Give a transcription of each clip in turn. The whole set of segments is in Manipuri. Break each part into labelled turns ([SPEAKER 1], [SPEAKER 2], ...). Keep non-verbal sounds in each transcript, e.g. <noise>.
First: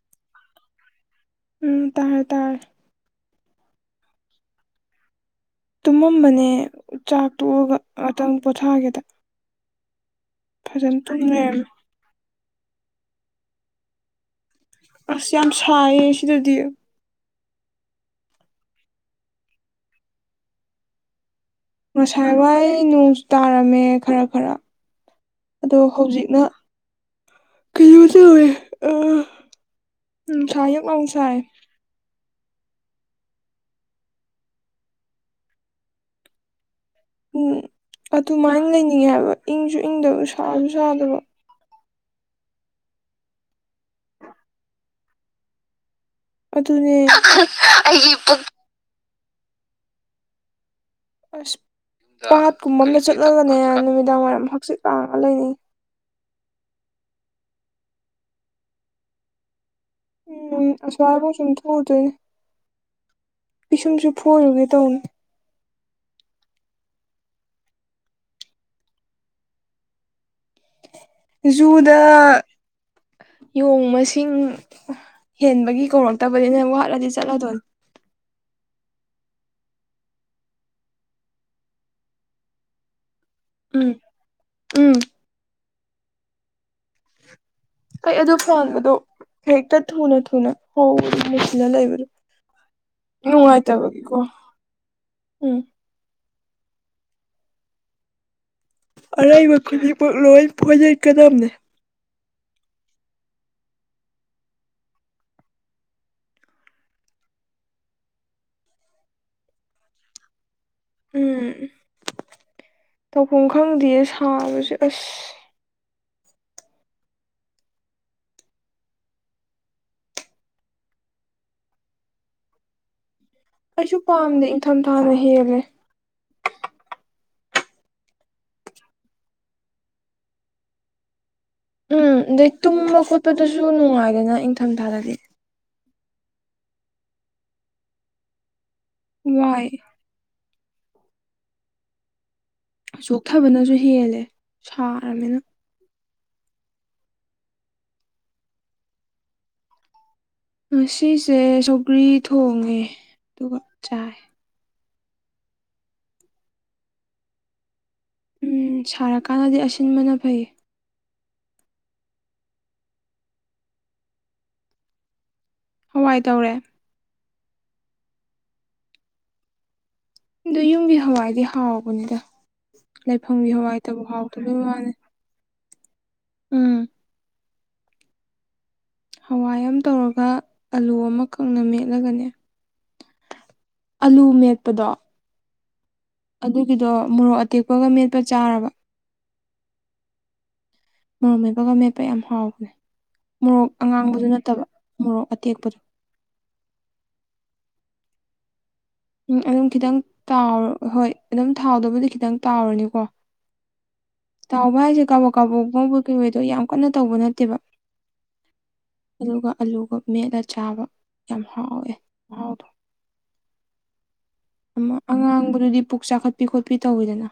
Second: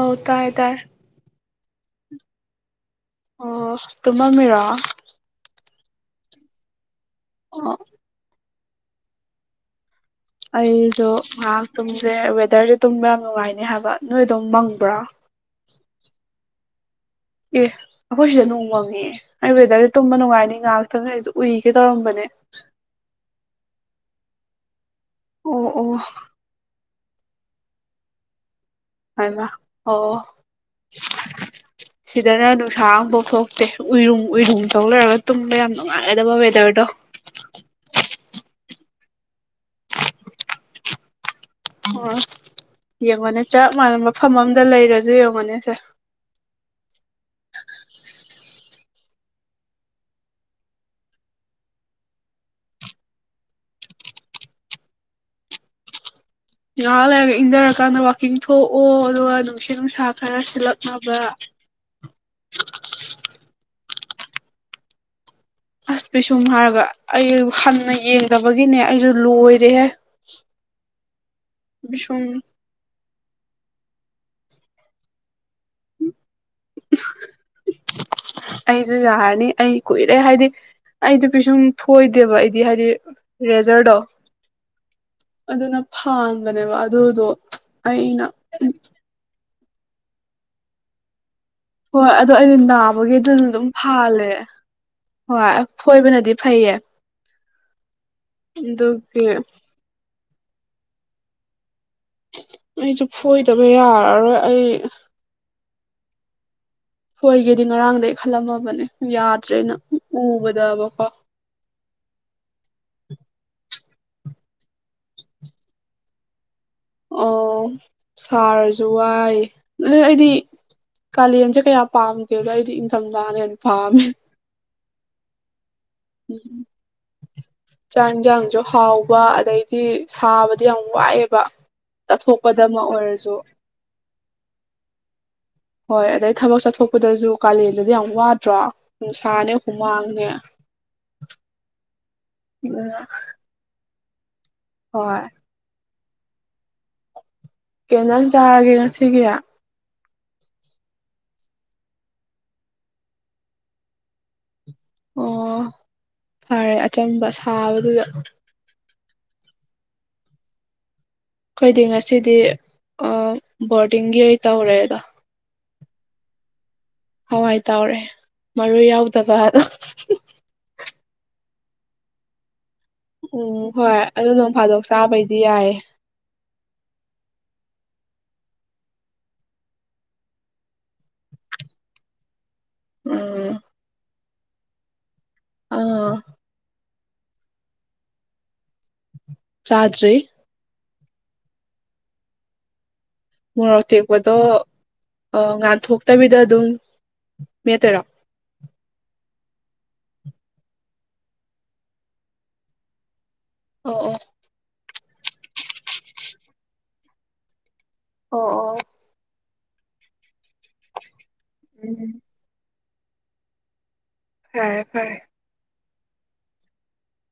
[SPEAKER 1] ꯑꯣ ꯇꯥꯌꯦ ꯇꯥꯔꯦ
[SPEAKER 2] ꯎꯝ ꯇꯥꯔꯦ ꯇꯥꯥꯔꯦ
[SPEAKER 1] ꯑꯣ ꯇꯨꯝꯃꯝ ꯃꯤꯔꯣ
[SPEAKER 2] ꯇꯨꯝꯃꯝꯕꯅꯦ ꯆꯥꯛ ꯇꯣꯛꯑꯒ ꯉꯥꯛꯇꯪ ꯄꯣꯊꯥꯒꯦꯗ ꯐꯖꯅ
[SPEAKER 1] ꯑꯩꯖꯨ
[SPEAKER 2] ꯇꯨꯝ ꯂꯩꯔꯝꯃꯦ
[SPEAKER 1] ꯉꯥꯍꯥꯛ ꯇꯨꯝꯖꯦ ꯋꯦꯗꯔꯖꯦ ꯇꯨꯝꯕ ꯌꯥꯝ ꯅꯨꯡꯉꯥꯏꯅꯤ ꯍꯥꯏꯕ ꯅꯣꯏ ꯑꯗꯣꯝ ꯃꯪꯕ꯭ꯔꯣ
[SPEAKER 2] ꯑꯁ ꯌꯥꯝ ꯁꯥꯏꯌꯦ ꯁꯤꯗꯗꯤ
[SPEAKER 1] ꯑꯦ ꯑꯩꯈꯣꯏ ꯁꯤꯗ ꯅꯣꯡ ꯃꯪꯉꯦ ꯑꯩ ꯋꯦꯗꯔꯖꯦ ꯇꯨꯝꯕ ꯅꯨꯡꯉꯥꯏꯅꯤ ꯉꯥꯛꯇꯪ ꯑꯣꯢꯖꯨ
[SPEAKER 2] ꯉꯁꯥꯏ ꯋꯥꯏ ꯅꯣꯡꯁꯨ ꯇꯥꯔꯝꯃꯦ ꯈꯔ ꯈꯔ
[SPEAKER 1] ꯑꯣ
[SPEAKER 2] ꯑꯗꯣ
[SPEAKER 1] ꯑꯣ
[SPEAKER 2] ꯍꯧꯖꯤꯛꯅ ꯀꯩꯅꯣ <unintelligible> ꯆꯧꯋꯦ ꯎ ꯎꯝ
[SPEAKER 1] ꯍꯥꯏꯃ ꯑꯣ
[SPEAKER 2] ꯅꯨꯡꯁꯥ ꯍꯛꯂꯧꯅꯁꯥꯏ
[SPEAKER 1] ꯁꯤꯗꯅ ꯅꯨꯡꯁꯥ ꯑꯃꯐꯥꯎ ꯊꯣꯛꯇꯦ ꯎꯏꯔꯨꯝ ꯎꯏꯔꯨꯝ ꯇꯧ ꯂꯩꯔꯒ ꯇꯨꯝꯕ ꯌꯥꯝ ꯅꯨꯡꯉꯥꯏꯒꯗꯕ ꯋꯦꯗꯔꯗꯣ
[SPEAKER 2] ꯎꯝ ꯑꯗꯨꯃꯥꯏꯅ ꯂꯩꯅꯤꯡꯉꯦ ꯍꯥꯏꯕ ꯏꯪꯁꯨ ꯏꯪꯗꯕ ꯁꯥꯁꯨ ꯁꯥꯗꯕ
[SPEAKER 1] ꯑꯣ ꯌꯦꯡꯉꯣꯅꯦ ꯆꯞ ꯃꯥꯟ ꯃꯐꯝ ꯑꯃꯗ ꯂꯩꯔꯁꯨ ꯌꯦꯡꯉꯣꯅꯦ ꯁꯦ
[SPEAKER 2] ꯑꯗꯨꯅꯦ ꯑꯩꯒꯤ ꯄꯨꯛ ꯑꯁ ꯄꯥꯠ ꯀꯨꯝꯕ ꯑꯃ ꯆꯠꯂꯒꯅꯦ ꯅꯨꯃꯤꯗꯥꯡ ꯋꯥꯏꯔꯝ ꯍꯪꯆꯤꯠ ꯂꯥꯡꯉꯒ ꯂꯩꯅꯤꯡ
[SPEAKER 1] ꯉꯥꯏꯍꯥꯛ ꯂꯩꯔꯒ ꯏꯪꯊꯔꯀꯥꯟꯗ ꯋꯥꯛꯀꯤꯡ ꯊꯣꯛꯑꯣ ꯑꯗꯨꯒ ꯅꯨꯡꯁꯤꯠ ꯅꯨꯡꯁꯥ ꯈꯔ
[SPEAKER 2] ꯎꯝ
[SPEAKER 1] ꯁꯤꯠꯂꯛꯅꯕ
[SPEAKER 2] ꯑꯁ꯭ꯋꯥꯏꯐꯥꯎ ꯁꯨꯝ ꯊꯣꯛꯎꯗꯣꯏꯅꯦ ꯄꯤꯁꯨꯝꯁꯨ ꯐꯣꯏꯔꯨꯒꯦ ꯇꯧꯕꯅꯦ
[SPEAKER 1] ꯑꯁ ꯄꯤꯁꯨꯝ ꯍꯥꯏꯔꯒ ꯑꯩ ꯍꯟꯅ ꯌꯦꯡꯗꯕꯒꯤꯅꯦ ꯑꯩꯁꯨ ꯂꯣꯏꯔꯦꯍꯦ
[SPEAKER 2] ꯖꯨꯗꯥ
[SPEAKER 1] ꯄꯤꯁꯨꯝ
[SPEAKER 2] ꯌꯣꯡ ꯃꯁꯤꯡ ꯍꯦꯟꯕꯒꯤ ꯀꯧꯔꯛꯇꯕꯅꯤ ꯅꯪ ꯋꯥꯠꯂꯗꯤ ꯆꯠꯂꯗꯣꯏꯅꯤ
[SPEAKER 1] ꯑꯩꯖꯨ ꯌꯥꯔꯅꯤ ꯑꯩ ꯀꯨꯏꯔꯦ ꯍꯥꯏꯗꯤ ꯑꯩꯗꯤ ꯄꯤꯁꯨꯝ ꯐꯣꯏꯗꯦꯕ ꯑꯩꯗꯤ ꯍꯥꯏꯗꯤ
[SPEAKER 2] ꯎꯝ
[SPEAKER 1] ꯔꯦꯖꯔꯗꯣ
[SPEAKER 2] ꯎꯝ
[SPEAKER 1] ꯑꯗꯨꯅ ꯐꯥꯟꯕꯅꯦꯕ ꯑꯗꯨꯗꯣ
[SPEAKER 2] ꯑꯩ
[SPEAKER 1] ꯑꯩꯅ
[SPEAKER 2] ꯑꯗꯨ ꯐꯥꯟꯕꯗꯣ ꯍꯦꯛꯇ ꯊꯨꯅ ꯊꯨꯅ ꯍꯧꯏ
[SPEAKER 1] ꯍꯣꯏ ꯑꯗꯣ ꯑꯩꯗꯤ ꯅꯥꯕꯒꯤ ꯑꯗꯨꯅ ꯑꯗꯨꯝ
[SPEAKER 2] ꯅꯨꯡꯉꯥꯏꯇꯕꯒꯤꯀꯣ
[SPEAKER 1] ꯐꯥꯜꯂꯦ ꯍꯣꯏ
[SPEAKER 2] ꯎꯝ
[SPEAKER 1] ꯐꯣꯏꯕꯅꯗꯤ ꯐꯩꯌꯦ ꯑꯗꯨ
[SPEAKER 2] ꯑꯔꯩꯕ ꯈꯨꯗꯤꯡꯃꯛ ꯂꯣꯏ ꯐꯣꯏꯗꯠꯀꯗꯝꯅꯦ
[SPEAKER 1] ꯑꯩꯁꯨ ꯐꯣꯏꯗꯕ ꯌꯥꯔꯔꯣꯏ ꯑꯩ ꯐꯣꯏꯒꯦꯗꯤ ꯉꯔꯥꯡꯗꯩ ꯈꯜꯂꯝꯃꯕꯅꯦ ꯌꯥꯗ꯭ꯔꯦꯅ ꯎꯕꯗꯕꯀꯣ
[SPEAKER 2] ꯎꯝ ꯇꯧꯐꯝ ꯈꯪꯗꯤꯌꯦ ꯁꯥꯕꯁꯦ ꯑꯁ
[SPEAKER 1] ꯑꯣ ꯁꯔꯖꯨꯋꯥꯏ ꯑꯗꯨ ꯑꯩꯗꯤ ꯀꯥꯂꯦꯟꯁꯦ ꯀꯌꯥ ꯄꯥꯝꯗꯦꯕ ꯑꯩꯗꯤ ꯏꯪꯊꯝꯊꯥꯅ ꯍꯦꯟꯅ
[SPEAKER 2] ꯑꯩꯁꯨ
[SPEAKER 1] ꯄꯥꯝꯃꯦ
[SPEAKER 2] ꯄꯥꯝꯗꯦ ꯏꯪꯊꯝꯊꯥꯅ ꯍꯦꯜꯂꯦ
[SPEAKER 1] ꯎꯝ ꯆꯥꯛ ꯏꯟꯖꯥꯡꯁꯨ ꯍꯥꯎꯕ ꯑꯗꯩꯗꯤ ꯁꯥꯕꯗꯤ ꯌꯥꯝ ꯋꯥꯏꯑꯦꯕ
[SPEAKER 2] ꯎꯝ ꯑꯗꯩ
[SPEAKER 1] ꯆꯠꯊꯣꯛꯄꯗ ꯑꯃ
[SPEAKER 2] ꯇꯨꯝꯕ
[SPEAKER 1] ꯑꯣꯏꯔꯁꯨ
[SPEAKER 2] ꯈꯣꯠꯄꯗꯨꯁꯨ ꯅꯨꯡꯉꯥꯏꯗꯅ ꯏꯪꯊꯝꯊꯥꯗꯗꯤ
[SPEAKER 1] ꯍꯣꯏ ꯑꯗꯩ ꯊꯕꯛ ꯆꯠꯊꯣꯛꯄꯗꯁꯨ ꯀꯥꯂꯦꯟꯗꯗꯤ ꯌꯥꯝ ꯋꯥꯗ꯭ꯔꯣ ꯅꯨꯡꯁꯥꯅꯦ
[SPEAKER 2] ꯋꯥꯏ
[SPEAKER 1] ꯍꯨꯃꯥꯡꯅꯦ
[SPEAKER 2] ꯆꯣꯛꯊꯕꯅꯁꯨ ꯍꯦꯜꯂꯦ
[SPEAKER 1] ꯍꯣꯏ
[SPEAKER 2] ꯁꯥꯔꯕꯅꯤꯅ
[SPEAKER 1] ꯀꯩ ꯌꯦꯟꯖꯥꯡ ꯆꯥꯔꯒꯦ ꯉꯁꯤꯒꯤ
[SPEAKER 2] ꯉꯁꯤꯁꯦ ꯁꯧꯒ꯭ꯔꯤ ꯊꯣꯡꯉꯦ ꯑꯗꯨꯒ ꯆꯥꯏ
[SPEAKER 1] ꯑꯣ ꯐꯔꯦ ꯑꯆꯝꯕ ꯁꯥꯕꯗꯨꯗ
[SPEAKER 2] ꯎꯝ ꯁꯥꯔꯀꯥꯟꯗꯗꯤ ꯑꯁꯤꯟꯕꯅ ꯐꯩꯌꯦ
[SPEAKER 1] ꯑꯩꯈꯣꯏꯗꯤ ꯉꯁꯤꯗꯤ ꯑ ꯕꯣꯔꯗꯤꯡꯒꯤ ꯑꯣꯏ ꯇꯧꯔꯦꯗꯣ
[SPEAKER 2] ꯍꯋꯥꯏ ꯇꯧꯔꯦ
[SPEAKER 1] ꯍꯋꯥꯏ ꯇꯥꯎꯔꯦ ꯃꯔꯨ ꯌꯥꯎꯗꯕ ꯑꯗꯣ
[SPEAKER 2] ꯑꯗꯨ ꯌꯨꯝꯒꯤ ꯍꯋꯥꯏꯗꯤ ꯍꯥꯎꯕꯅꯤꯗ ꯂꯩꯐꯝꯒꯤ ꯍꯋꯥꯏꯇꯕꯨ ꯍꯥꯎꯇꯕꯩ ꯋꯥꯅꯤ
[SPEAKER 1] ꯆꯕꯩꯗꯤ ꯌꯥꯥꯏꯌꯦ
[SPEAKER 2] ꯎꯝ ꯍꯋꯥꯏ ꯑꯃ ꯇꯧꯔꯒ ꯑꯂꯨ ꯑꯃ ꯀꯪꯃꯦꯠ ꯃꯦꯠꯂꯒꯅꯦ
[SPEAKER 1] ꯎꯝ
[SPEAKER 2] ꯑꯂꯨ ꯃꯦꯠꯄꯗꯣ
[SPEAKER 1] ꯑꯥ
[SPEAKER 2] ꯑꯗꯨꯒꯤꯗꯣ ꯃꯣꯔꯣꯛ ꯑꯇꯦꯛꯄꯒ ꯃꯦꯠꯄ ꯆꯥꯔꯕꯥ
[SPEAKER 1] ꯆꯥꯗ꯭ꯔꯤ
[SPEAKER 2] ꯃꯣꯔꯣꯛ ꯃꯦꯠꯄꯒ ꯃꯦꯠꯄ ꯌꯥꯝ ꯍꯥꯎꯕꯅꯦ ꯃꯣꯔꯣꯛ ꯑꯉꯥꯡꯕꯗꯨ ꯅꯠꯇꯕ ꯃꯣꯔꯣꯛ ꯑꯇꯦꯛꯄꯗꯣ
[SPEAKER 1] ꯇꯕꯤꯗ ꯑꯗꯨꯝ ꯃꯦꯠꯇꫭꯏꯔꫭ
[SPEAKER 2] ꯎꯝ ꯑꯗꯨꯝ ꯈꯤꯇꯪ ꯇꯥꯎꯔ ꯍꯣꯏ ꯑꯗꯨꯝ ꯊꯥꯎꯗꯕꯨꯗꯤ ꯈꯤꯇꯪ ꯇꯥꯎꯔꯅꯤꯀꯣ
[SPEAKER 1] ꯑꯣ ꯑꯣ
[SPEAKER 2] ꯇꯥꯎꯕ ꯍꯥꯏꯁꯦ ꯀꯥꯕꯣꯛ ꯀꯥꯕꯣꯛ ꯉꯧꯕꫭꯏ ꯀꯩꯕ‌ꯣꯏ ꯇꯧ ꯌꯥꯝ ꯀꯟꯅ ꯇꯥꯎꯕ ꯅꯠꯇꯦꯕ
[SPEAKER 1] ꯑꯣ ꯑꯣ
[SPEAKER 2] ꯑꯗꯨꯒ ꯑꯂꯨꯒ ꯃꯦꯠꯂ ꯆꯥꯕ ꯌꯥꯝ ꯍꯥꯎꯋꯦ
[SPEAKER 1] ꯎꯝ
[SPEAKER 2] ꯃꯍꯥꯎꯗꯣ
[SPEAKER 1] ꯐꯔꯦ
[SPEAKER 2] ꯑꯝ
[SPEAKER 1] ꯐꯔꯦ
[SPEAKER 2] ꯑꯉꯥꯡꯕꯗꯨꯗꯤ ꯄꯨꯛ ꯆꯥꯈꯠꯄꯤ ꯈꯣꯠꯄꯤ ꯇꯧꯋꯤꯗꯅꯥ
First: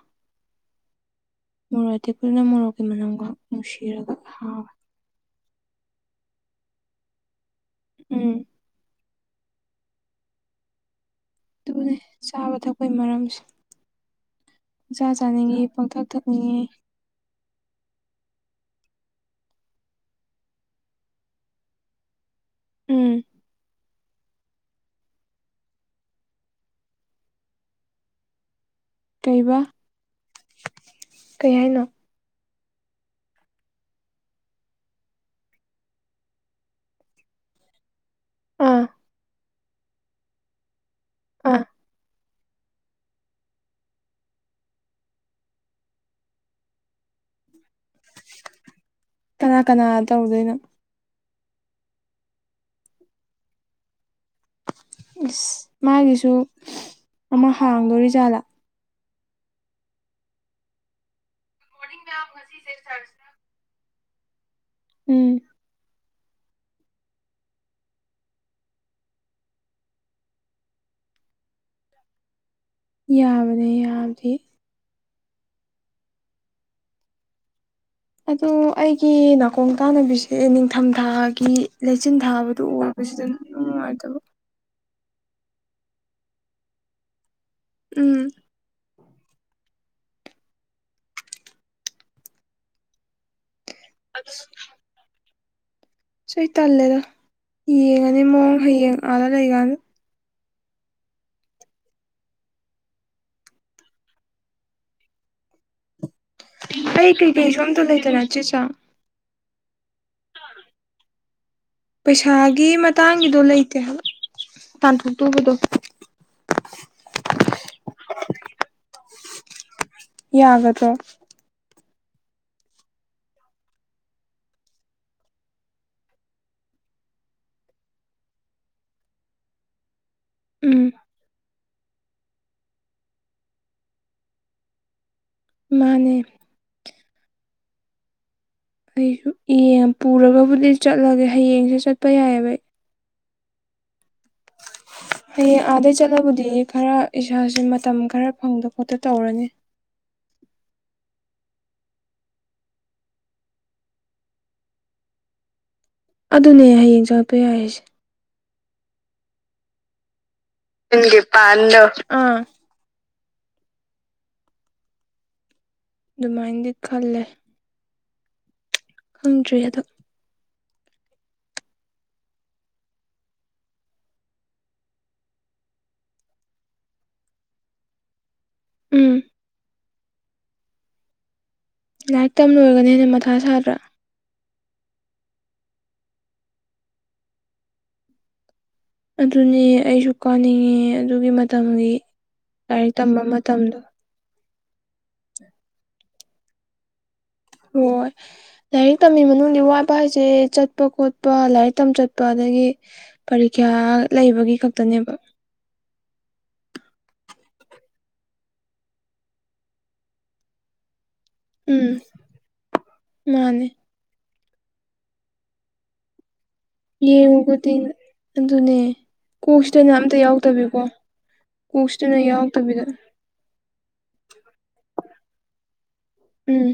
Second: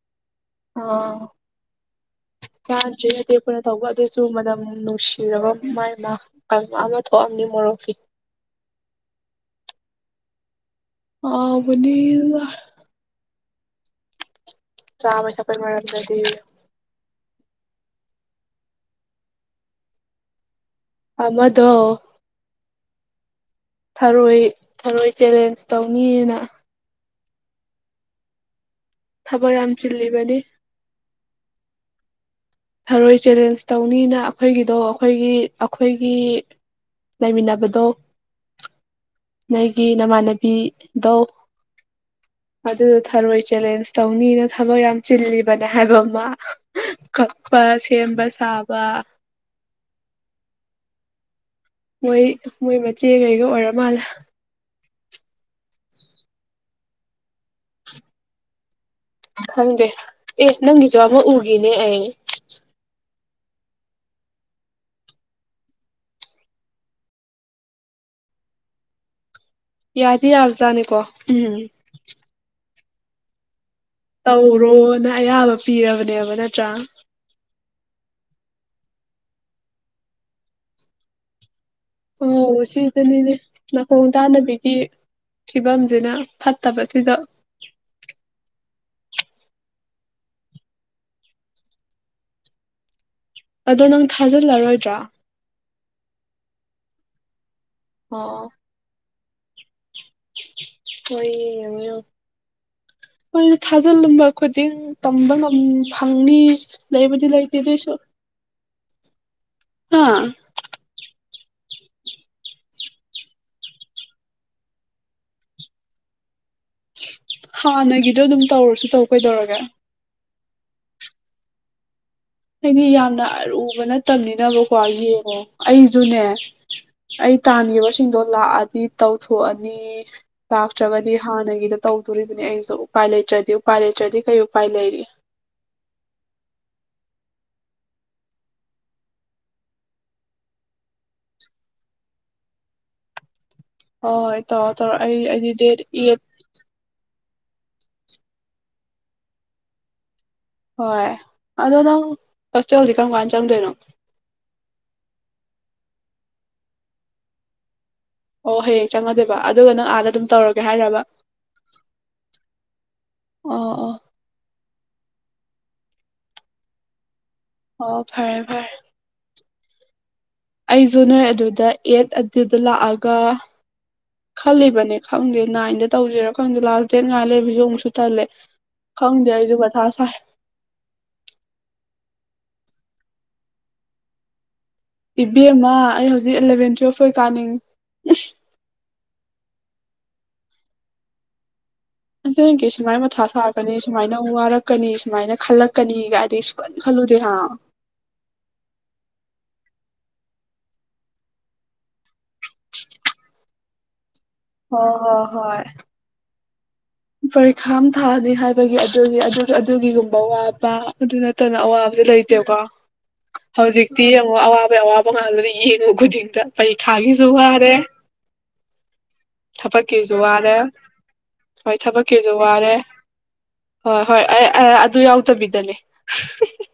[SPEAKER 1] ꯑ
[SPEAKER 2] ꯃꯣꯔꯣꯛꯀꯤ
[SPEAKER 1] ꯆꯥꯗꯔꯤꯗꯤ
[SPEAKER 2] ꯃꯅꯝꯒ
[SPEAKER 1] ꯑꯇ‌ꯦꯛ ꯄꯅꯥ ꯇꯧꯕꯥ
[SPEAKER 2] ꯅꯨꯡꯁꯤꯔꯒ
[SPEAKER 1] ꯑꯗꯨꯑ‌ꯣꯏꯁꯨ ꯃꯅꯝ
[SPEAKER 2] ꯍꯥꯎꯋꯦ
[SPEAKER 1] ꯅꯨꯡꯁꯤ <unintelligible> ꯑꯃ ꯊꯣꯛꯑꯝꯅꯤ ꯃꯣꯔꯣꯛꯀꯤ
[SPEAKER 2] ꯎꯝ
[SPEAKER 1] ꯍꯥꯎꯕꯅꯤ
[SPEAKER 2] ꯑꯗꯨꯅ‌ꯦ ꯆꯥꯕꯥ ꯊꯛꯄꯩ ꯃꯔꯝꯁꯦ ꯄꯪꯆꯥ
[SPEAKER 1] ꯆꯥꯕꯩ ꯊꯛꯄꯩ
[SPEAKER 2] ꯆꯥꯅꯤꯡꯉꯤ ꯄꯪꯊꯛ
[SPEAKER 1] ꯃꯔꯝꯗꯗꯤ
[SPEAKER 2] ꯊꯛꯅꯤꯡꯉꯤ
[SPEAKER 1] ꯑꯃꯗꯣ
[SPEAKER 2] ꯎꯝ
[SPEAKER 1] ꯊꯔꯣꯏ ꯊꯔꯣꯏ ꯆꯦꯂꯦꯟꯁ ꯇꯧꯅꯤꯌ‌ꯦꯅꯥ ꯊꯕꯛ
[SPEAKER 2] ꯀꯩꯕ
[SPEAKER 1] ꯌꯥꯝ ꯆꯤꯜꯂꯤꯕꯅꯤ
[SPEAKER 2] ꯀꯩ ꯍꯥꯏꯅꯣ
[SPEAKER 1] ꯊꯔꯣꯏ ꯆꯦꯂꯦꯟꯁ ꯇꯧꯅꯤꯅ ꯑꯩꯈꯣꯏꯒꯤꯗꯣ ꯑꯩꯈꯣꯏꯒꯤ ꯑꯩꯈꯣꯏꯒꯤ ꯂꯩꯃꯤꯟꯅꯕꯗꯣ
[SPEAKER 2] ꯑꯥ
[SPEAKER 1] ꯅꯪꯏꯒꯤ ꯅꯃꯥꯟꯅꯕꯤ ꯗꯣ
[SPEAKER 2] ꯑꯥ
[SPEAKER 1] ꯑꯗꯨ ꯊꯔꯣꯏ ꯆꯦꯂꯦꯟꯁ ꯇꯧꯅꯤꯅ ꯊꯕꯛ ꯌꯥꯝ ꯆꯤꯜꯂꯤꯕꯅꯦ ꯍꯥꯏꯕ ꯃꯥ ꯀꯛꯄ ꯁꯦꯝꯕ ꯁꯕꯥ
[SPEAKER 2] ꯀꯅꯥ ꯀꯅꯥ ꯇꯧꯗꯣꯏꯅꯣ
[SPEAKER 1] ꯃꯣꯏ ꯃꯣꯏ ꯃꯆꯦ ꯀꯩꯒ ꯑꯣꯏꯔ ꯃꯥꯜꯂꯦ
[SPEAKER 2] ꯏꯁ ꯃꯥꯒꯤꯁꯨ ꯑꯃꯥ ꯍꯥꯡꯗꯣꯔꯤ ꯖꯥꯠꯂꯥ
[SPEAKER 1] ꯈꯪꯗꯦ ꯑꯦ ꯅꯪꯒꯤꯁꯨ ꯑꯃꯥ ꯎꯒꯤꯅꯦ ꯑꯩ
[SPEAKER 2] <unintelligible> ꯎꯝ
[SPEAKER 1] ꯌꯥꯗꯤ ꯌꯥꯕꯖꯥꯠꯅꯤꯀꯣ ꯎꯝ
[SPEAKER 2] ꯌꯥꯕꯅꯦ ꯌꯥꯕ
[SPEAKER 1] ꯇꯧꯔꯣꯅ ꯑꯌꯥꯕ ꯄꯤꯔꯕꯅꯦꯕ ꯅꯠꯇ꯭ꯔꯥ
[SPEAKER 2] ꯑꯗ‌ꯣ ꯑꯩꯒꯤ ꯅꯥꯀꯣꯡ ꯇꯥꯅꯕꯤꯁꯦ ꯅꯤꯡꯊꯝꯊꯥꯒꯤ ꯂꯩꯆꯤꯟ ꯊꯥꯕꯗꯨ ꯎꯕꯁꯤꯗ
[SPEAKER 1] ꯅꯀꫭꯡ ꯇꯥꯅꯕꯤꯒꯤ ꯐꯤꯕꯝꯖꯤꯅꯥ ꯐꯠꯇꯕꯁꯤꯗ
[SPEAKER 2] ꯎꯝ
[SPEAKER 1] ꯑꯗꯣ ꯅꯪ ꯊꯥꯖꯜꯂꯔꯣꯏꯗ꯭ꯔꯣ
[SPEAKER 2] ꯑꯁ ꯑꯩ ꯇꯜꯂꯦꯗ ꯌꯦꯡꯉꯅꯤ
[SPEAKER 1] ꯑꯣ
[SPEAKER 2] ꯃꯑꯣꯡ ꯍꯌꯦꯡ ꯑꯗꯥ ꯂꯩꯀꯥꯟ
[SPEAKER 1] ꯍꯣꯏ ꯌ‌ꯦꯡꯉ‌ꯣ ꯍꯣꯏꯅ ꯊꯥꯖꯤꯜꯂꯝꯕ ꯈꯨꯗꯤꯡ ꯇꯝꯕ ꯉꯝ ꯐꯪꯅꯤ ꯂꯩꯕꯨꯗꯤ ꯂꯩꯇꯦ ꯑꯗꯨꯑꯣꯏꯁꯨ
[SPEAKER 2] ꯑꯌꯥ ꯆ‌ꯦ ꯆꯥꯡ
[SPEAKER 1] ꯍꯥ
[SPEAKER 2] ꯄꯩꯁꯥꯒꯤ ꯃꯇꯥꯡꯒꯤꯗꯣ ꯂꯩꯇꯦ ꯍꯥꯏꯕ ꯇꯥꯟꯊꫭꯛꯇꯧꯕꯗꫭ
[SPEAKER 1] ꯍꯥꯟꯅꯒꯤꯗꯣ ꯑꯗꯨꯝ ꯇꯧꯔꯁꯨ ꯇꯧ ꯀꯩꯗꯧꯔꯒꯦ
[SPEAKER 2] ꯌꯥꯒꯗ꯭ꯔꯣ
[SPEAKER 1] ꯍꯥꯏꯗꯤ ꯌꯥꯝꯅ ꯑꯔꯨꯕ ꯅꯠꯇꯝꯅꯤꯅꯕꯀꯣ ꯌꯦꯡꯉꯣ ꯑꯩꯖꯨꯅꯦ ꯑꯩ ꯇꯥꯟꯈꯤꯕꯁꯤꯡꯗꯣ ꯂꯥꯛꯑꯗꯤ ꯇꯧꯊꯣꯛꯑꯅꯤ
[SPEAKER 2] ꯎꯝ
[SPEAKER 1] ꯂꯥꯛꯇ꯭ꯔꯒꯗꯤ ꯍꯥꯟꯅꯒꯤꯗ ꯇꯧꯗꯣꯔꯤꯕꯅꯤ ꯑꯩ ꯁꯨ ꯎꯄꯥꯏ ꯂꯩꯇ꯭ꯔꯗꯤ ꯎꯄꯥꯏ ꯂꯩꯇ꯭ꯔꯗꯤ ꯀꯩ ꯎꯄꯥꯏ ꯂꯩꯔꯤ
[SPEAKER 2] ꯃꯥꯅꯦ ꯑꯩꯁꯨ ꯌꯦꯡ ꯄꯨꯔꯒꯕꯨꯗꯤ ꯆꯠꯂꯒꯦ ꯍꯌꯦꯡꯁꯦ ꯆꯠꯄ ꯌꯥꯏꯑꯕ ꯑꯩ
[SPEAKER 1] ꯍꫭ ꯍꫭꯏ ꯇꯧꯔꫭ ꯇꯧꯔꫭ ꯑꯩ ꯑꯩꯗꯤ
[SPEAKER 2] ꯍꯌꯦꯡ
[SPEAKER 1] ꯗꯦꯠ
[SPEAKER 2] ꯑꯥꯗꯩ
[SPEAKER 1] ꯑꯦꯠ
[SPEAKER 2] ꯆꯠꯂꯕꯨꯗꯤ ꯈꯔ ꯏꯁꯥꯁꯦ ꯃꯇꯝ ꯈꯔ ꯐꯪꯗ ꯈꯣꯠꯇ ꯇꯧꯔꯅꯤ꯫
[SPEAKER 1] ꯍꯣꯏ ꯑꯗꯣ ꯅꯪ ꯍꯣꯁꯇꯦꯜꯗꯤ ꯀꯔꯝ ꯀꯥꯟꯗ ꯆꯪꯗꯣꯏꯅꯣ꯫
[SPEAKER 2] ꯑꯗꯨꯅꯦ ꯍꯌꯦꯡ ꯆꯠꯉꯛꯄ ꯌꯥꯏ ꯍꯥꯏꯔꯤꯁꯦ꯫
[SPEAKER 1] ꯑꯣ ꯍꯌꯦꯡ ꯆꯪꯉꯗꯣꯏꯕ ꯑꯗꯨꯒ ꯅꯪ ꯑꯥꯗ ꯑꯗꯨꯝ ꯇꯧꯔꯛ
[SPEAKER 2] ꯅꯪꯒꯤ ꯄꯥꯟꯗꯨ ꯑꯥ꯫
[SPEAKER 1] ꯑꯣ ꯑꯣ꯫
[SPEAKER 2] ꯑꯗꯨꯃꯥꯏꯅꯗꯤ ꯈꯜꯂꯦ꯫
[SPEAKER 1] ꯑꯣ ꯐꯔꯦ ꯐꯔꯦ꯫
[SPEAKER 2] ꯈꯪꯗ꯭ꯔꯦ ꯑꯗꯣ꯫
[SPEAKER 1] ꯑꯩꯁꯨ ꯅꯣꯏ ꯑꯗꯨꯗ ꯑꯦꯠ ꯑꯗꯨꯗ ꯂꯥꯛꯑꯒ꯫ ꯈꯜꯂꯤꯕꯅꯦ ꯈꯪꯗꯦ ꯅꯥꯏꯟꯗ ꯇꯧꯁꯤꯔ ꯈꯪꯗꯦ ꯂꯥꯁ ꯗꯦꯠ ꯉꯥꯏ ꯂꯩꯕꯁꯨ ꯑꯃꯨꯛꯁꯨ ꯇꯜꯂꯦ꯫
[SPEAKER 2] ꯎꯝ
[SPEAKER 1] ꯈꯪꯗꯦ ꯑꯩꯁꯨ ꯃꯊꯥ ꯁꯥꯏ꯫
[SPEAKER 2] ꯂꯥꯏꯔꯤꯛ ꯇꯝꯂꯣꯏꯔꯒꯅ ꯍꯦꯟꯅ ꯃꯊꯥ ꯁꯥꯗ꯭ꯔꯥ꯫
[SPEAKER 1] ꯏꯕꯦꯝꯃ ꯑꯩ ꯍꯧꯖꯤꯛ ꯑꯦꯂꯚꯦꯟ ꯇꯨꯋꯦꯜꯐ ꯑꯣꯏ ꯀꯥꯅꯤꯡꯉꯤ꯫
[SPEAKER 2] ꯑꯗꯨꯅꯦ ꯑꯩꯁꯨ ꯀꯥꯅꯤꯡꯉꯦ ꯑꯗꯨꯒꯤ ꯃꯇꯝꯒꯤ꯫
[SPEAKER 1] ꯑꯁꯦꯡꯀꯤ
[SPEAKER 2] ꯂꯥꯏꯔꯤꯛ
[SPEAKER 1] ꯁꯨꯃꯥꯏꯅ
[SPEAKER 2] ꯇꯝꯕ
[SPEAKER 1] ꯃꯊꯥ ꯁꯥꯔꯛꯀꯅꯤ
[SPEAKER 2] ꯃꯇꯝꯗꯣ
[SPEAKER 1] ꯁꯨꯃꯥꯏꯅ ꯋꯥꯔꯛ ꯀꯅꯤ ꯁꯨꯃꯥꯏꯅ ꯈꯜꯂꯛꯀꯅꯤꯒꯥꯏꯗꯤ ꯁꯨꯡꯈꯟ ꯈꯟꯂꯨꯗꯦ ꯍꯥ꯫
[SPEAKER 2] ꯍꯣꯏ꯫ ꯂꯥꯏꯔꯤꯛ ꯇꯝꯃꯤ ꯃꯅꯨꯡꯗ ꯋꯥꯠꯕ ꯍꯥꯏꯁꯦ ꯆꯠꯄ ꯈꯣꯠꯄ ꯂꯥꯏꯔꯤꯛ ꯇꯝ ꯆꯠꯄ ꯑꯗꯒꯤ꯫ ꯄꯔꯤꯈ꯭ꯌꯥ ꯂꯩꯕꯒꯤ꯫
[SPEAKER 1] ꯍꯣ
[SPEAKER 2] ꯈꯛꯇꯅꯦꯕ
[SPEAKER 1] ꯍꯣ ꯍꯣꯏ꯫ ꯄꯔꯤꯈꯥꯝ ꯑꯃ ꯊꯥꯅꯤ ꯍꯥꯏꯕꯒꯤ ꯑꯗꯨꯒꯤ ꯑꯗꯨꯒꯤꯒꯨꯝꯕ ꯋꯥꯠꯄ꯫ ꯑꯗꯨ ꯅꯠꯇꯅ
[SPEAKER 2] ꯎꯝ
[SPEAKER 1] ꯑꯋꯥꯕꯁꯨ ꯂꯩꯇꯦꯀꯣ
[SPEAKER 2] ꯃꯥꯅꯦ
[SPEAKER 1] ꯍꯧꯖꯤꯛ꯫ ꯇꯤ ꯌꯦꯡꯉꯣ ꯑꯋꯥꯕꯩ ꯑꯋꯥꯕ ꯉꯥꯛꯇꯅꯤ ꯌꯦꯡꯉꯨ ꯈꯨꯗꯤꯡꯗ꯫ ꯄꯩꯈꯥꯒꯤꯁꯨ
[SPEAKER 2] ꯌꯦꯡꯉꯨ
[SPEAKER 1] ꯋꯥꯔꯦ
[SPEAKER 2] ꯈꯨꯗꯤꯡꯗ ꯑꯗꯨꯅꯦ ꯀꯣꯛꯁꯤꯗꯅ
[SPEAKER 1] ꯊꯕꯛꯀꯤꯖꯨ
[SPEAKER 2] ꯑꯝꯇ
[SPEAKER 1] ꯋꯥꯔꯦ꯫
[SPEAKER 2] ꯌꯥꯎꯗꯕꯤꯀꯣ
[SPEAKER 1] ꯍꯣꯏ
[SPEAKER 2] ꯀꯣꯛꯁꯤꯗꯅ
[SPEAKER 1] ꯊꯕꯛꯀꯤꯁꯨ ꯋꯥꯔꯦ
[SPEAKER 2] ꯌꯥꯎꯗꯕꯤꯗ
[SPEAKER 1] ꯍꯣꯏ ꯍꯣꯏ ꯑꯩ ꯑꯗꯨ ꯌꯥꯎꯇꯕꯤꯗꯅꯦ꯫
[SPEAKER 2] ꯎꯝ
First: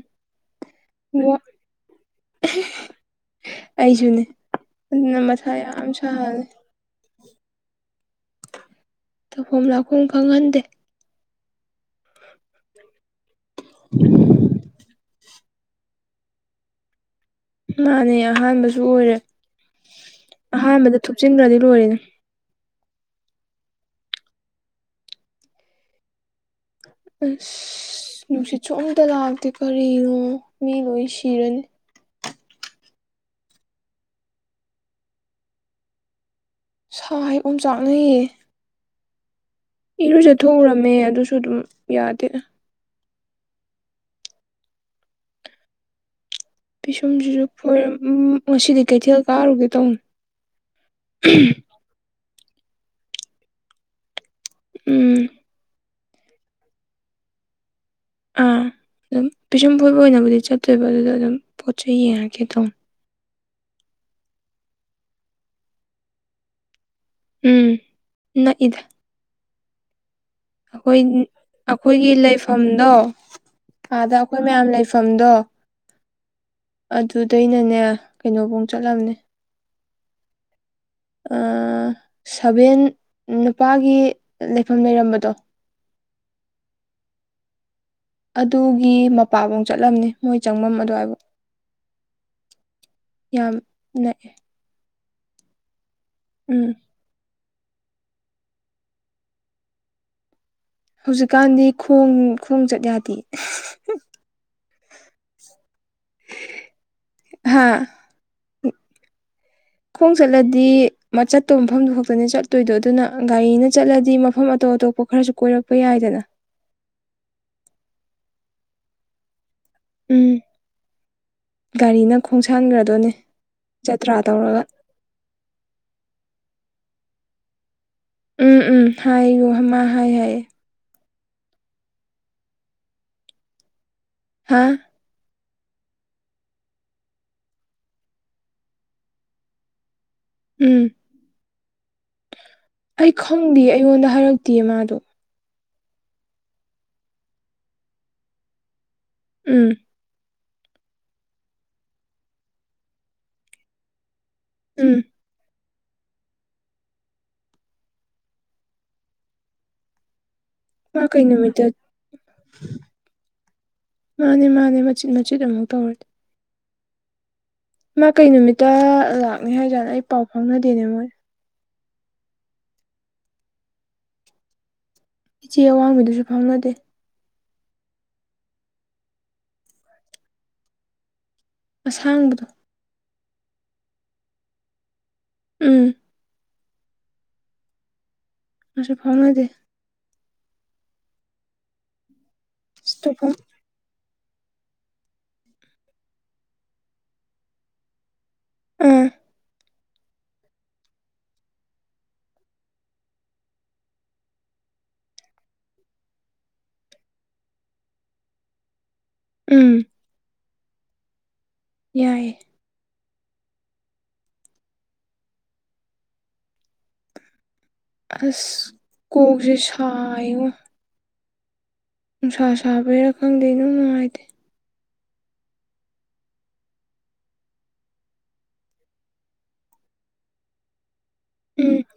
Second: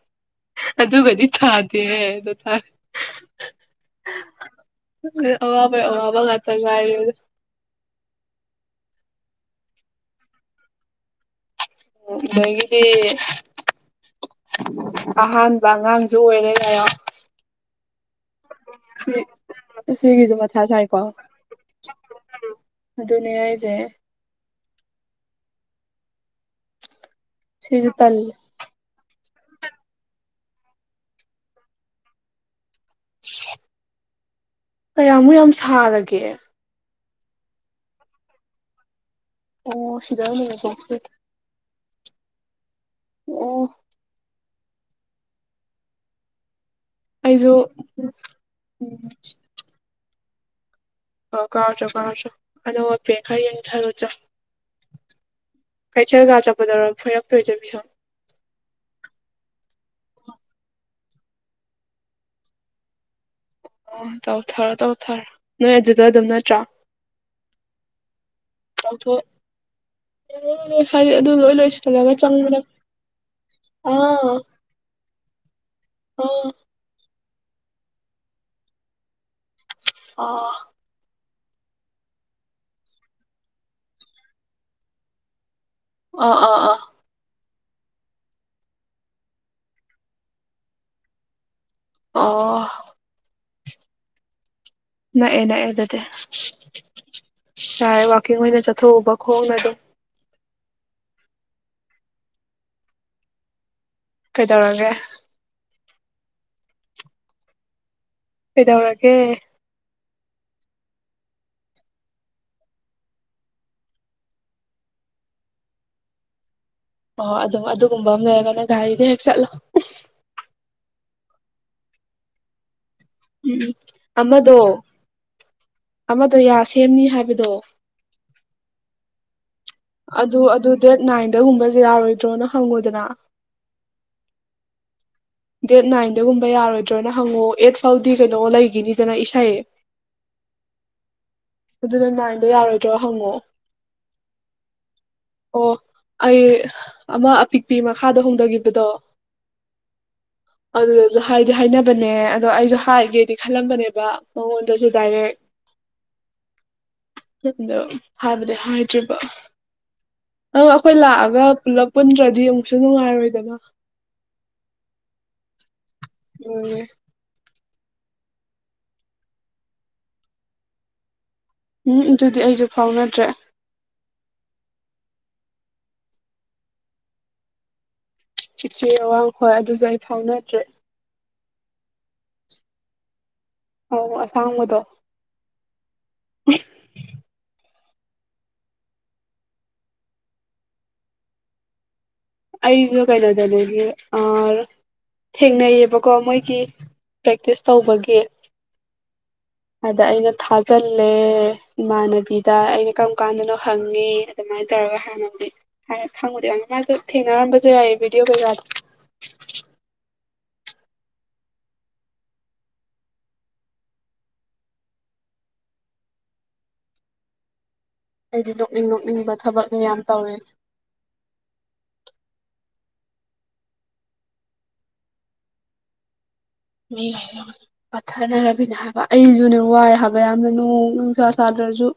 [SPEAKER 1] ꯑꯗꯨꯒꯗꯤ ꯊꯥꯗꯦꯍꯦ ꯗꯣ ꯇꯥꯔꯦ꯫
[SPEAKER 2] ꯑꯩꯁꯨꯅꯦ ꯑꯗꯨꯅ ꯃꯊꯥ
[SPEAKER 1] ꯑꯋꯥꯕꯩ
[SPEAKER 2] ꯌꯥꯝ
[SPEAKER 1] ꯑꯋꯥꯕ
[SPEAKER 2] ꯁꯥꯍꯜꯂꯦ
[SPEAKER 1] ꯉꯥꯛꯇ ꯉꯥꯏꯗꯨ꯫
[SPEAKER 2] ꯇꯧꯐꯝ ꯂꯥꯛꯐꯝ ꯈꯪꯍꯟꯗꯦ꯫
[SPEAKER 1] ꯃꯒꯤꯗꯤ ꯑꯍꯥꯟ ꯑꯉꯥꯡꯁꯨ ꯑꯣꯏꯔꯦ ꯀꯥꯏꯌꯣ꯫
[SPEAKER 2] ꯃꯥꯅꯦ ꯑꯍꯥꯟꯕꯁꯨ ꯑꯣꯏꯔꯦ
[SPEAKER 1] ꯁꯤ ꯁꯤꯒꯤꯁꯨ ꯃꯊꯥ ꯁꯥꯏꯀꯣ
[SPEAKER 2] ꯑꯍꯥꯟꯕꯗ ꯊꯨꯞꯆꯤꯟꯈ꯭ꯔꯗꯤ ꯂꯣꯏꯔꯦꯅꯦ꯫
[SPEAKER 1] ꯑꯗꯨꯅꯦ ꯍꯥꯏꯁꯦ꯫ ꯁꯤꯁꯨ
[SPEAKER 2] ꯑꯁ
[SPEAKER 1] ꯇꯜꯂꯦ
[SPEAKER 2] ꯅꯨꯡꯁꯤꯠꯁꯨ ꯑꯃꯇ ꯂꯥꯛꯇꯦ ꯀꯔꯤꯅꯣ ꯃꯤ ꯂꯣꯏ ꯁꯤꯔꯅꯤ꯫
[SPEAKER 1] ꯀꯌꯥꯃꯨꯛ ꯌꯥꯝ ꯁꯥꯔꯒꯦ꯫
[SPEAKER 2] ꯁꯥꯏ ꯑꯣꯝ ꯆꯥꯛꯅꯩꯌꯦ꯫
[SPEAKER 1] ꯑꯣ ꯁꯤꯗ
[SPEAKER 2] ꯏꯔꯨꯖ ꯊꯣꯛꯎꯔꯝꯅꯦ
[SPEAKER 1] ꯅꯨꯃꯤꯠꯊꯣꯛꯇ꯭ꯔꯤ
[SPEAKER 2] ꯑꯗꯨꯁꯨ ꯑꯗꯨꯝ ꯌꯥꯗꯦ꯫
[SPEAKER 1] ꯑꯣ꯫
[SPEAKER 2] ꯄꯤꯁꯨꯝꯁꯤꯁꯨ
[SPEAKER 1] ꯑꯩꯁꯨ
[SPEAKER 2] ꯐꯣꯏ ꯎꯝ ꯉꯁꯤꯗꯤ
[SPEAKER 1] ꯎꯝ
[SPEAKER 2] ꯀꯩꯊꯦꯜ ꯀꯥꯔꯨꯒꯦ ꯇꯧꯅꯤ꯫
[SPEAKER 1] ꯑ ꯀꯥꯎꯔꯨꯆꯣ ꯀꯥꯎꯔꯨꯆꯣ ꯑꯅꯧ ꯑꯄꯦꯠ ꯈꯔ ꯌꯦꯡꯊꯔꯨ ꯆꯣ꯫
[SPEAKER 2] ꯎꯝ꯫
[SPEAKER 1] ꯀꯩꯊꯦꯜ ꯀ ꯆꯠꯄꯗꯔꯣ ꯐꯣꯏꯔꯛꯇꯣꯏꯁꯦ ꯄꯤꯁꯨꯝ꯫
[SPEAKER 2] ꯑꯥ ꯑꯗꯨꯝ ꯄꯤꯁꯨꯝ ꯐꯣꯏꯕ ꯑꯣꯏꯅꯕꯨꯗꯤ ꯆꯠꯇꯣꯏꯕ ꯑꯗꯨꯗ ꯑꯗꯨꯝ ꯄꯣꯠ ꯆꯩꯩ ꯌꯦꯡꯉꯛꯒꯦ ꯇꯧꯅꯤ꯫
[SPEAKER 1] ꯑꯣ ꯇꯧ ꯊꯔꯣ ꯇꯧ ꯊꯔꯣ ꯅꯣꯏ ꯑꯗꯨꯗ ꯑꯗꯨꯝ ꯅꯠꯇ꯭ꯔꯣ꯫
[SPEAKER 2] ꯎꯝ ꯅꯛꯏ
[SPEAKER 1] ꯄꯨꯊꯣꯛ
[SPEAKER 2] ꯑꯩꯈꯣꯏ ꯑꯩꯈꯣꯏꯒꯤ
[SPEAKER 1] ꯂꯣꯏꯁꯤꯜꯂꯒ ꯆꯪꯕꯗ
[SPEAKER 2] ꯂꯩꯐꯝꯗꯣ ꯑꯥꯗ
[SPEAKER 1] ꯑꯥ
[SPEAKER 2] ꯑꯩꯈꯣꯏ ꯃꯌꯥꯝ ꯂꯩꯐꯝꯗꯣ
[SPEAKER 1] ꯑꯥ
[SPEAKER 2] ꯑꯗꯨꯗꯩꯅꯅꯦ ꯀꯩꯅꯣꯕꯣꯡ ꯆꯠꯂꯝꯅꯤ
[SPEAKER 1] ꯑꯥ
[SPEAKER 2] ꯑꯥ ꯁꯚꯦꯟ ꯅꯨꯄꯥꯒꯤ ꯂꯩꯐꯝ ꯂꯩꯔꯝꯕꯗꯣ
[SPEAKER 1] ꯑꯥ ꯑꯥ ꯑꯥ
[SPEAKER 2] ꯑꯗꯨꯒꯤ ꯃꯄꯥꯚꯨꯡ ꯆꯠꯂꯝꯅꯤ ꯃꯣꯏ ꯆꯪꯚꯝ ꯑꯗꯨꯋꯥꯏꯕꯨ
[SPEAKER 1] ꯑꯣ
[SPEAKER 2] ꯌꯥꯝ ꯅꯛꯑꯦ
[SPEAKER 1] ꯅꯛꯑꯦ ꯅꯛꯑꯦ ꯑꯗꯨꯗꯤ
[SPEAKER 2] ꯎꯝ
[SPEAKER 1] ꯌꯥꯔꯦ ꯋꯥꯀꯤꯡ ꯑꯣꯏꯅ ꯆꯠꯊꯣꯛꯎꯕ ꯈꯣꯡꯅ ꯑꯗꯨꯝ
[SPEAKER 2] ꯍꯧꯖꯤꯛꯀꯥꯟꯗꯤ ꯈꯣꯡ ꯈꯣꯡꯆꯠ ꯌꯥꯗꯦ
[SPEAKER 1] ꯀꯩꯗꯧꯔꯒꯦ
[SPEAKER 2] ꯍꯥꯥ
[SPEAKER 1] ꯀꯩꯗꯧꯔꯒꯦ
[SPEAKER 2] ꯈꯣꯡ ꯆꯠꯂꯗꯤ ꯃꯆꯠꯇꯧ ꯃꯐꯝꯗꯨ ꯈꯛꯇꯅꯦ ꯆꯠꯇꯣꯏꯗꯣ ꯑꯗꯨꯅ ꯒꯥꯔꯤꯅ ꯆꯠꯂꯗꯤ ꯃꯐꯝ ꯑꯇꯣꯞ ꯑꯇꯣꯞꯄ ꯈꯔꯁꯨ ꯀꯣꯏꯔꯛꯄ ꯌꯥꯏꯗꯅ
[SPEAKER 1] ꯑꯣ ꯑꯗꯨꯝ ꯑꯗꯨꯒꯨꯝꯕ ꯑꯃ ꯂꯩꯔꯒꯅ ꯒꯥꯔꯤꯗ ꯍꯦꯛ ꯆꯠꯂꯣ
[SPEAKER 2] ꯎꯝ ꯒꯥꯔꯤꯅ ꯈꯣꯡꯁꯥꯟꯒ꯭ꯔꯗꯣꯅꯦ
[SPEAKER 1] ꯎꯝ ꯑꯃꯗꯣ ꯑꯃꯗꯣ ꯌꯥ ꯁꯦꯝꯅꯤ ꯍꯥꯏꯕꯗꯣ
[SPEAKER 2] ꯎꯝ ꯎꯝ ꯍꯥꯏꯌꯨ ꯍꯃꯥ
[SPEAKER 1] ꯑꯗꯨ ꯑꯗꯨ ꯗꯦꯠ ꯅꯥꯏꯟꯗꯒꯨꯝꯕ ꯖꯦꯌꯥꯔꯣꯏꯗ꯭ꯔꯣꯅ ꯍꯪꯉꯨꯗꯅ
[SPEAKER 2] ꯍꯥ
[SPEAKER 1] ꯗꯦꯠ ꯅꯥꯏꯟꯗꯒꯨꯝꯕ ꯌꯥꯔꯣꯏꯗ꯭ꯔꯣꯅ ꯍꯪꯉꯛꯑꯣ ꯑꯦꯠ ꯐꯥꯎꯗꯤ ꯀꯩꯅꯣ ꯂꯩꯒꯤꯅꯤꯗꯅ ꯏꯁꯩ
[SPEAKER 2] ꯎꯝ
[SPEAKER 1] ꯑꯗꯨꯅ ꯅꯥꯏꯗꯣ ꯌꯥꯔꯣꯏ
[SPEAKER 2] ꯑꯩ ꯈꯪꯗꯦ ꯑꯩꯉꯣꯟꯗ ꯍꯥꯏꯔꯛꯇꯤꯌꯦ ꯃꯥꯗꯣ
[SPEAKER 1] ꯑꯣ ꯑꯩ ꯑꯃ ꯑꯄꯤꯛꯄꯤ ꯃꯈꯥꯗ ꯍꯣꯡꯗꯒꯤꯕꯗꯣ
[SPEAKER 2] ꯎꯝ
[SPEAKER 1] ꯑꯗꯨꯗꯁꯨ ꯍꯥꯏꯗꯤ ꯍꯥꯏꯅꯕꯅꯦ ꯑꯗꯣ ꯑꯩꯖꯨ ꯍꯥꯏꯒꯦꯗꯤ ꯈꯜꯂꯝꯕꯅꯦꯕ ꯃꯉꯣꯟꯗꯖꯨ
[SPEAKER 2] ꯎꯝ
[SPEAKER 1] ꯗꯥꯏꯔꯦꯛ ꯑꯗꯣ ꯍꯥꯏꯕꯗꯤ ꯍꯥꯏꯗ꯭ꯔꯤꯕ ꯅꯪ ꯑꯩꯈꯣꯏ
[SPEAKER 2] ꯃꯥ ꯀꯩ
[SPEAKER 1] ꯂꯥꯛꯑꯒ
[SPEAKER 2] ꯅꯨꯃꯤꯠꯇ
[SPEAKER 1] ꯄꯨꯂꯞ ꯄꯨꯟꯗ꯭ꯔꯗꯤ ꯑꯃꯨꯛꯁꯨ ꯅꯨꯡꯉꯥꯏꯔꯣꯏꯗꯅ
[SPEAKER 2] ꯃꯥꯅꯦ ꯃꯥꯅꯦ ꯃꯆꯤꯠ ꯃꯆꯤꯠ ꯑꯃꯨꯛ ꯇꯧꯔꯗꯤ
[SPEAKER 1] ꯑꯝ ꯅꯦ
[SPEAKER 2] ꯃꯥ ꯀꯩ ꯅꯨꯃꯤꯠꯇ ꯂꯥꯛꯅꯤ ꯍꯥꯏꯖꯥꯠꯂ ꯑꯩ ꯄꯥꯎ ꯐꯥꯎꯅꯗꯦꯅꯦ ꯃꯣꯏ
[SPEAKER 1] ꯎꯝ ꯑꯗꯨꯗꯤ ꯑꯩꯖꯨ ꯐꯥꯎꯅꯗ꯭ꯔꯦ
[SPEAKER 2] ꯏꯆꯦ ꯑꯋꯥꯡꯕꯤꯗꯨꯖꯨ ꯐꯥꯎꯅꯗꯦ
[SPEAKER 1] ꯆꯤꯆꯦ ꯑꯋꯥꯡ ꯍꯣꯏ ꯑꯗꯨꯖꯨ ꯑꯩ ꯐꯥꯎꯅꯗ꯭ꯔꯦ
[SPEAKER 2] ꯑꯁꯥꯡꯕꯗꯣ
[SPEAKER 1] ꯑꯧ ꯑꯁꯥꯡꯕꯗꯣ
[SPEAKER 2] ꯎꯝ ꯃꯥꯁꯨ ꯐꯥꯎꯅꯗꯦ ꯑꯁ
[SPEAKER 1] ꯑꯩꯖꯨ
[SPEAKER 2] ꯇꯧꯐꯝ
[SPEAKER 1] ꯀꯩꯅꯣꯗ ꯂꯦꯒꯤ ꯑꯥ ꯔ ꯊꯦꯡꯅꯩꯌꯦꯕꯀꯣ ꯃꯣꯏꯒꯤ ꯄ꯭ꯔꯦꯛꯇꯤꯁ ꯇꯧꯕꯒꯤ
[SPEAKER 2] ꯎꯝ
[SPEAKER 1] ꯑꯗ ꯑꯩꯅ ꯊꯥꯖꯜꯂꯦ ꯏꯃꯥꯟꯅꯕꯤꯗ ꯑꯩꯅ ꯀꯔꯝ ꯀꯥꯟꯗꯅꯣ ꯍꯪꯉꯦ ꯑꯗꯨꯃꯥꯏꯅ ꯇꯧꯔꯒ ꯍꯥꯟꯅꯕꯨꯗꯤ ꯍꯥꯏꯔ ꯈꯪꯕꯨꯗꯤ ꯈꯪꯅꯤ ꯃꯥꯁꯨ ꯊꯦꯡꯅꯔꯝꯕꯁꯨ ꯌꯥꯏꯌꯦ ꯕꯤꯗꯤꯑꯣ ꯀꯩꯀꯥꯗꯣ
[SPEAKER 2] ꯎꯝ ꯌꯥꯏ
[SPEAKER 1] ꯑꯩꯗꯤ
[SPEAKER 2] ꯑꯁ
[SPEAKER 1] ꯅꯣꯛꯅꯤꯡ ꯅꯣꯛꯅꯤꯡꯕ
[SPEAKER 2] ꯀꯣꯛꯒꯁꯦ
[SPEAKER 1] ꯊꯕꯛꯅꯦ ꯌꯥꯝ ꯇꯧꯔꯦ
[SPEAKER 2] ꯁꯥꯣ ꯅꯨꯡꯁꯥ ꯁꯥꯕꯔꯥ ꯈꯪꯗꯦ ꯑꯗꯨꯝ ꯅꯨꯡꯉꯥꯏꯇꯦ
[SPEAKER 1] ꯄꯠꯊꯅꯔꯕꯤꯅꯦ ꯍꯥꯏꯕ ꯑꯩꯁꯨꯅꯦ ꯋꯥꯏ ꯍꯥꯏꯕ ꯌꯥꯝꯅ ꯅꯣꯡ
[SPEAKER 2] ꯎꯝ
[SPEAKER 1] ꯆꯗ꯭ꯔꯁꯨ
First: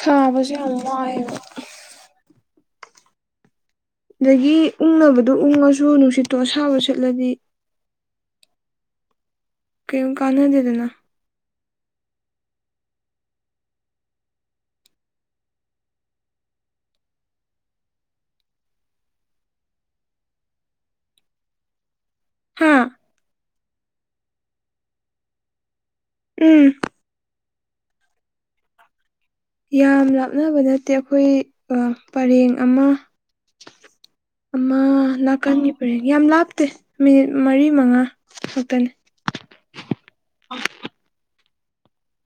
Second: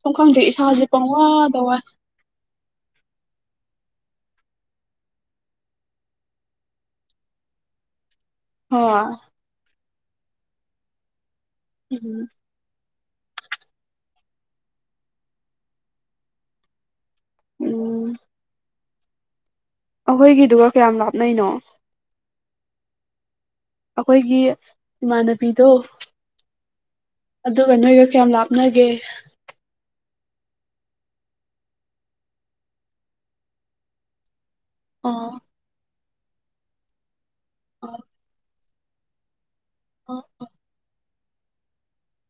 [SPEAKER 1] ꯁꯨꯝ ꯈꯪꯗꯦ
[SPEAKER 2] ꯌꯥꯝ
[SPEAKER 1] ꯏꯁꯥꯁꯦ
[SPEAKER 2] ꯋꯥꯏꯑꯦꯕ
[SPEAKER 1] ꯄꯪꯋꯥꯗ ꯋꯥꯏ
[SPEAKER 2] ꯑꯗꯒꯤ ꯎꯪꯅꯕꯗꯣ ꯎꯉꯁꯨ ꯅꯨꯡꯁꯤꯠꯇꯣ ꯑꯁꯥꯕ ꯆꯠꯂꯗꯤ
[SPEAKER 1] <unintelligible>
[SPEAKER 2] ꯀꯣꯃ ꯀꯥꯅꯗꯦꯗꯅ
[SPEAKER 1] <unintelligible> ꯎꯝ ꯑꯩꯈꯣꯏꯒꯤꯗꯨꯒ ꯀꯌꯥꯝ ꯂꯥꯞꯅꯅꯣ
[SPEAKER 2] ꯍꯥꯥ
[SPEAKER 1] ꯑꯩꯈꯣꯏꯒꯤ ꯏꯃꯥꯟꯅꯕꯤꯗꯣ
[SPEAKER 2] ꯎꯝ
[SPEAKER 1] ꯑꯗꯨꯒ ꯅꯣꯏꯒ ꯀꯌꯥꯝ ꯂꯥꯞꯅꯒꯦ
[SPEAKER 2] ꯌꯥꯝ ꯂꯥꯞꯅꯕ ꯅꯠꯇꯦ ꯑꯩꯈꯣꯏ ꯄꯔꯦꯡ ꯑꯃ ꯑꯃ
[SPEAKER 1] ꯑꯣ
[SPEAKER 2] ꯅꯥꯀꯟꯒꯤ ꯄꯔꯦꯡ ꯌꯥꯝ ꯂꯥꯞꯇꯦ ꯃꯤꯅꯤꯠ ꯃꯔꯤ ꯃꯉꯥ
[SPEAKER 1] ꯑꯣ
[SPEAKER 2] ꯈꯛꯇꯅꯦ
[SPEAKER 1] <unintelligible>